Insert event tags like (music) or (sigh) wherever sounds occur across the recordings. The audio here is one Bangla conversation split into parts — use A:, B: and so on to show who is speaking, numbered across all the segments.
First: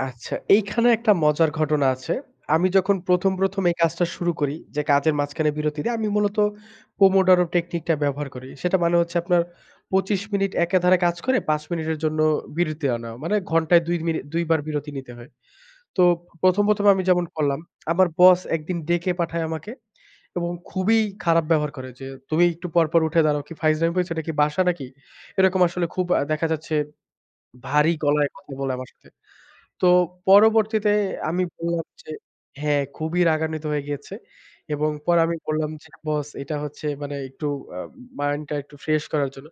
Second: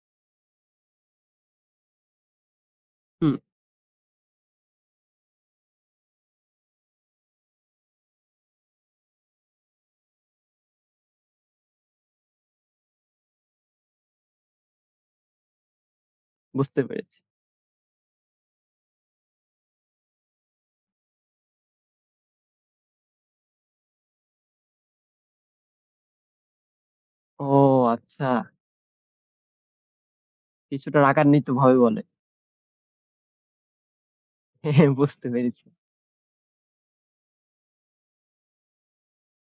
A: আচ্ছা, এইখানে একটা মজার ঘটনা আছে। আমি যখন ১ম,
B: হুম।
A: ১ম এই কাজটা শুরু করি, যে কাজের মাঝখানে বিরতি দিয়ে আমি মূলত পোমোডরো টেকনিকটা ব্যবহার করি। সেটা মানে হচ্ছে আপনার, ২৫ মিনিট একে ধারে কাজ করে ৫ মিনিটের জন্য বিরতি আনা। মানে, ঘন্টায় ২ মিনি ২ বার বিরতি নিতে হয়। তো ১ম,
B: বুঝতে
A: ১ম এ, আমি
B: পেরেছি।
A: যেমন করলাম, আমার বস একদিন ডেকে পাঠায় আমাকে এবং খুবই খারাপ ব্যবহার করে যে, "তুমি একটু পর, পর, উঠে দাঁড়াও, কি ফাইজলামি পাইছো টা কি, এটা কি বাসা নাকি?" এরকম আসলে খুব দেখা যাচ্ছে,
B: ও!
A: ভারী
B: আচ্ছা।
A: গলায় কথা বলে আমার সাথে। তো, পরবর্তীতে
B: কিছুটা
A: আমি
B: রাগান্বিতভাবে
A: বললাম
B: বলে।
A: যে হ্যাঁ খুবই রাগান্বিত হয়ে গিয়েছে। এবং পরে
B: বুঝতে
A: আমি
B: পেরেছি।
A: বললাম যে, "বস, এটা হচ্ছে মানে, একটু আ মাইন্ড টা একটু ফ্রেশ করার জন্য।"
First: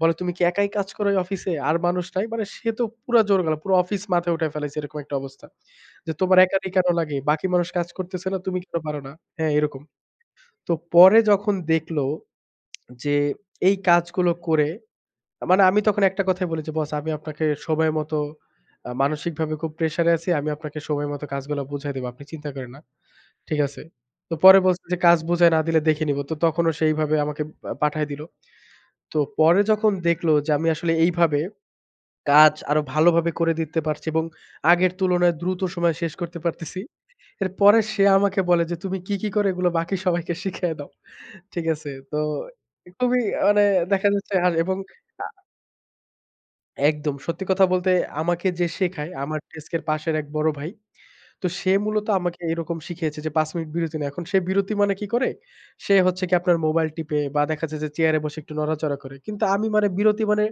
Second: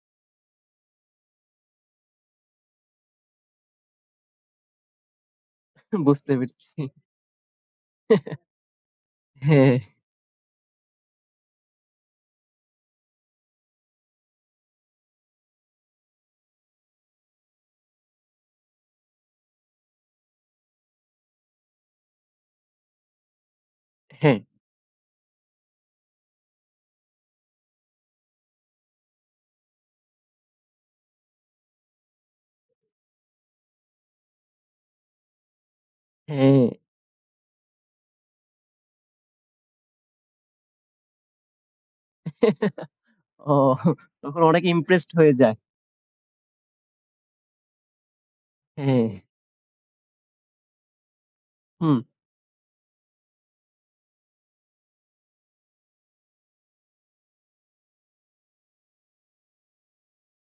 A: বলে, "তুমি কি একাই কাজ করো, এই অফিসে? আর মানুষ নাই?" মানে সে তো, পুরা জোর গলা। পুরো অফিস মাথায় উঠায় ফেলেছে, এরকম একটা অবস্থা। যে
B: বুঝতে
A: "তোমার একা
B: পেরেছি।
A: কেন লাগে, বাকি মানুষ কাজ করতেছে না? তুমি কেন পারো না? হ্যাঁ,
B: হ্যাঁ।
A: এরকম।" তো, পরে যখন দেখলো যে, এই কাজগুলো করে, মানে, আমি তখন একটা কথাই বলেছি, "বস, আমি আপনাকে সময় মত, মানসিকভাবে খুব প্রেশার এ আছি। আমি আপনাকে সময় মত কাজগুলা বুঝায় দিবো। আপনি চিন্তা করেন না। ঠিক আছে?" তো
B: হ্যাঁ।
A: পরে বলছে যে, "কাজ বুঝায় না দিলে দেখে নিবো।" তো তখনও সেভাবে আমাকে পাঠায় দিল। তো, পরে যখন দেখলো যে আমি আসলে এইভাবে, কাজ আরো ভালোভাবে করে দিতে পারছি এবং আগের তুলনায়, দ্রুত সময়ে শেষ করতে
B: হ্যাঁ।
A: পারতেছি। এরপরে সে আমাকে বলে যে, "তুমি কি, কি করো, এগুলো বাকি সবাইকে শিখায় দাও।" ঠিক আছে। তো খুবই মানে,
B: ওহ!
A: দেখা যাচ্ছে
B: তখন অনেকেই
A: এবং
B: ইমপ্রেসড
A: আ
B: হয়ে যায়।
A: একদম, সত্যি কথা বলতে আমাকে যে শেখায়,
B: হ্যাঁ।
A: আমার ডেস্কের পাশের এক বড় ভাই। তো, সে
B: হুম।
A: মূলত আমাকে এরকম শিখিয়েছে যে, ৫ মিনিট বিরতি নেয়া। এখন সে বিরতি মানে, কী করে? সে হচ্ছে কি আপনার, মোবাইল টিপে, বা দেখাচ্ছে যে, চেয়ারে বসে একটু নড়াচড়া করে। কিন্তু আমি মানে, বিরতি মানে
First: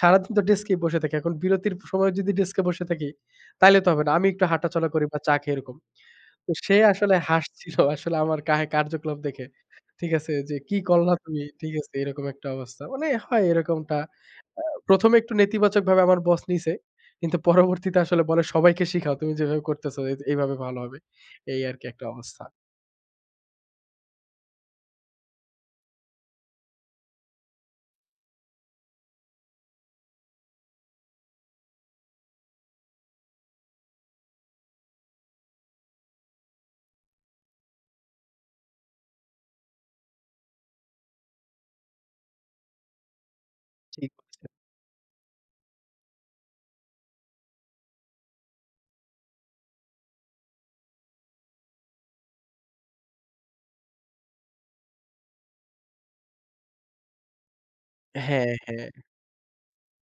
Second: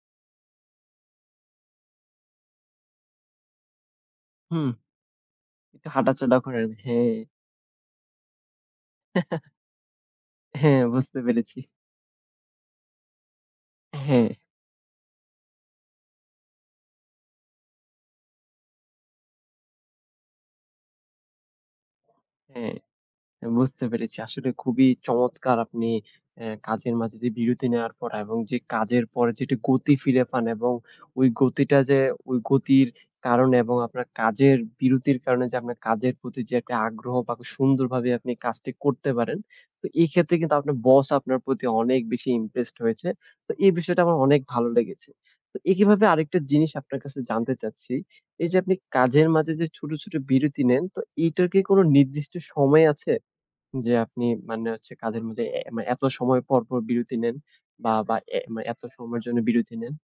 A: সারাদিন তো ডেস্কেই বসে থাকি। এখন বিরতির সময় যদি ডেস্কে বসে থাকি, তাইলে তো হবে না। আমি একটু
B: হুম।
A: হাঁটাচলা করি বা চা খেয়ে, এরকম।
B: একটু হাঁটাচলা
A: তো
B: করেন,
A: সে
B: হ্যাঁ।
A: আসলে হাসছিল আসলে, আমারে কা কার্যকলাপ দেখে। ঠিক আছে যে, কি
B: হ্যাঁ,
A: করলা
B: বুঝতে
A: তুমি,
B: পেরেছি।
A: ঠিক আছে এরকম একটা অবস্থা। মানে হয় এরকমটা,
B: হ্যাঁ।
A: আ প্রথমে একটু নেতিবাচকভাবে আমার বস নিছে। কিন্তু পরবর্তীতে আসলে বলে, সবাইকে শিখাও। তুমি যেভাবে করতেছ, এভাবে ভালো হবে। এই আরকি একটা অবস্থা।
B: হ্যাঁ, বুঝতে পেরেছি। আসলে খুবই চমৎকার! আপনি আ কাজের মাঝে যে বিরতি নেওয়ার পর এবং যে কাজের পরে যে গতি ফিরে পান এবং ওই গতিটা যে, ওই গতির কারণে এবং আপনার কাজের বিরতির কারণে যে আপনার কাজের প্রতি যে একটা আগ্রহ বা সুন্দরভাবে আপনি কাজটি করতে পারেন। তো, এই ক্ষেত্রে কিন্তু, আপনার বস আপনার প্রতি, অনেক বেশি ইমপ্রেসড হয়েছে। তো, এই বিষয়টা
A: ঠিক।
B: আমার অনেক
A: (unintelligible)
B: ভালো লেগেছে। তো একই ভাবে আরেকটা জিনিস আপনার কাছে জানতে চাচ্ছি। এই যে আপনি, কাজের মাঝে যে ছোট, ছোট বিরতি নেন, তো এটার কি কোনো নির্দিষ্ট সময় আছে, যে আপনি মানে হচ্ছে কাজের মাঝে এ এত সময় পর, পর, বিরতি নেন বা, বা
A: হ্যাঁ,
B: এত
A: হ্যাঁ।
B: সময়ের জন্য বিরতি নেন?